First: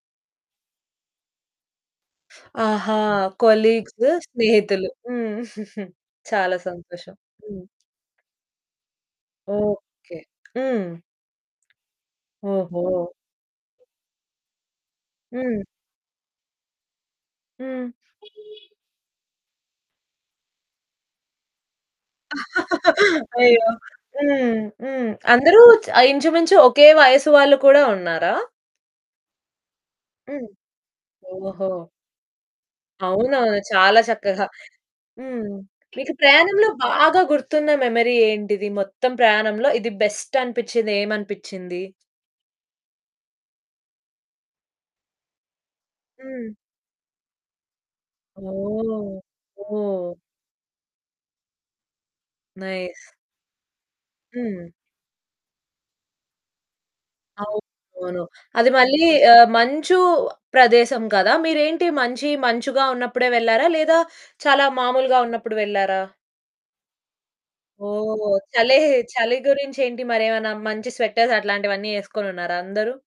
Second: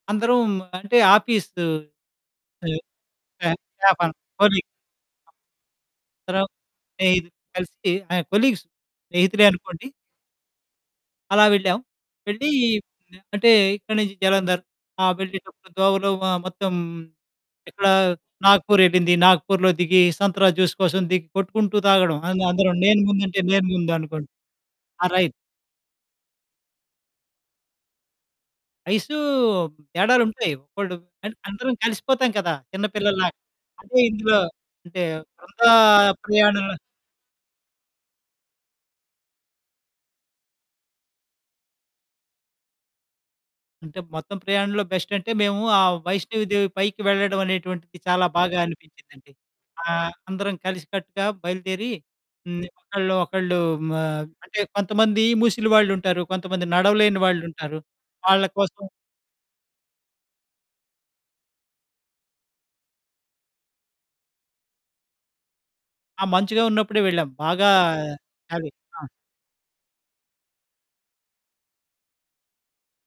అందరూ హ్మ్, అంటే ఆఫీసు ఆహా! స్టా కొలీగ్స్ స్టాఫు కొలీగ్. స్నేహితులు. హ్మ్. అ అందరం చాలా సంతోషం. స్నేహితులు కలిసి ఆహ్, కొలీగ్స్ స్నేహితులే అనుకోండి. ఓకె. హ్మ్. అలా వెళ్ళాం. వెళ్ళి ఓహో! అంటే ఇక్కడి నుంచి జలంధర్, ఆహ్, హ్మ్. వెళ్ళేటప్పుడు దోవలో మ మొత్తం ఎక్కడ హ్మ్. నాగపూర్ వెళ్ళింది, నాగపూర్‌లో దిగి సంత్రా జ్యూస్ కోసం దిగి కొట్టుకుంటూ తాగడం అందరం నేను ముందంటే నేను అయ్యో! ముందనుకోంటు. హ్మ్. ఆ! హ్మ్. రైడ్ అందరు చ ఇంచుమించు ఒకే వయసు వాళ్ళు కూడా ఉన్నారా? వయసు హ్మ్. తేడాలుంటాయి. ఒక్కోళ్లు ఓహో! అందరం కలిసిపోతాం కదా! అవును. చిన్నపిల్లల్లాగా అంటే చాలా ఇందులో చక్కగా. అంటే హ్మ్. బృందా మీకు ప్రయాణంలో ప్రయాణంలో బాగా గుర్తున్న మెమరీ ఏంటిది? మొత్తం ప్రయాణంలో ఇది బెస్టనిపించింది ఏమనిపించింది? అంటే మొత్తం ప్రయాణంలో బెస్టంటే మేము ఆ వైష్ణవి హ్మ్. దేవి పైకి వెళ్లడమనేటువంటిది చాలా బాగా ఓహ్! అనిపించిందండి. ఆహ్, ఓహ్! అందరం కలిసికట్టుగా బయలుదేరి హ్మ్, నైస్. ఒకళ్ళు ఒకళ్ళు ఆహ్, అంటే హ్మ్. కొంతమంది ముసలి వాళ్ళుంటారు. కొంతమంది నడవలేని వాళ్ళుంటారు. అవునవును. వాళ్ళ అది కోసం మళ్ళీ ఆహ్, మంచు ప్రదేశం కదా! మీరేంటి మంచి మంచుగా ఉన్నప్పుడే వెళ్లారా? లేదా చాలా మామూలుగా ఉన్నప్పుడు వెళ్లారా? ఆ! మంచుగా ఉన్నప్పుడే వెళ్ళాం. బాగా ఓహ్! చలి. చలే ఆ! చలి గురించేంటి మరేమన్నా మంచి స్వెటర్స్ అట్లాంటివన్నీ వేసుకొని ఉన్నారా అందరు?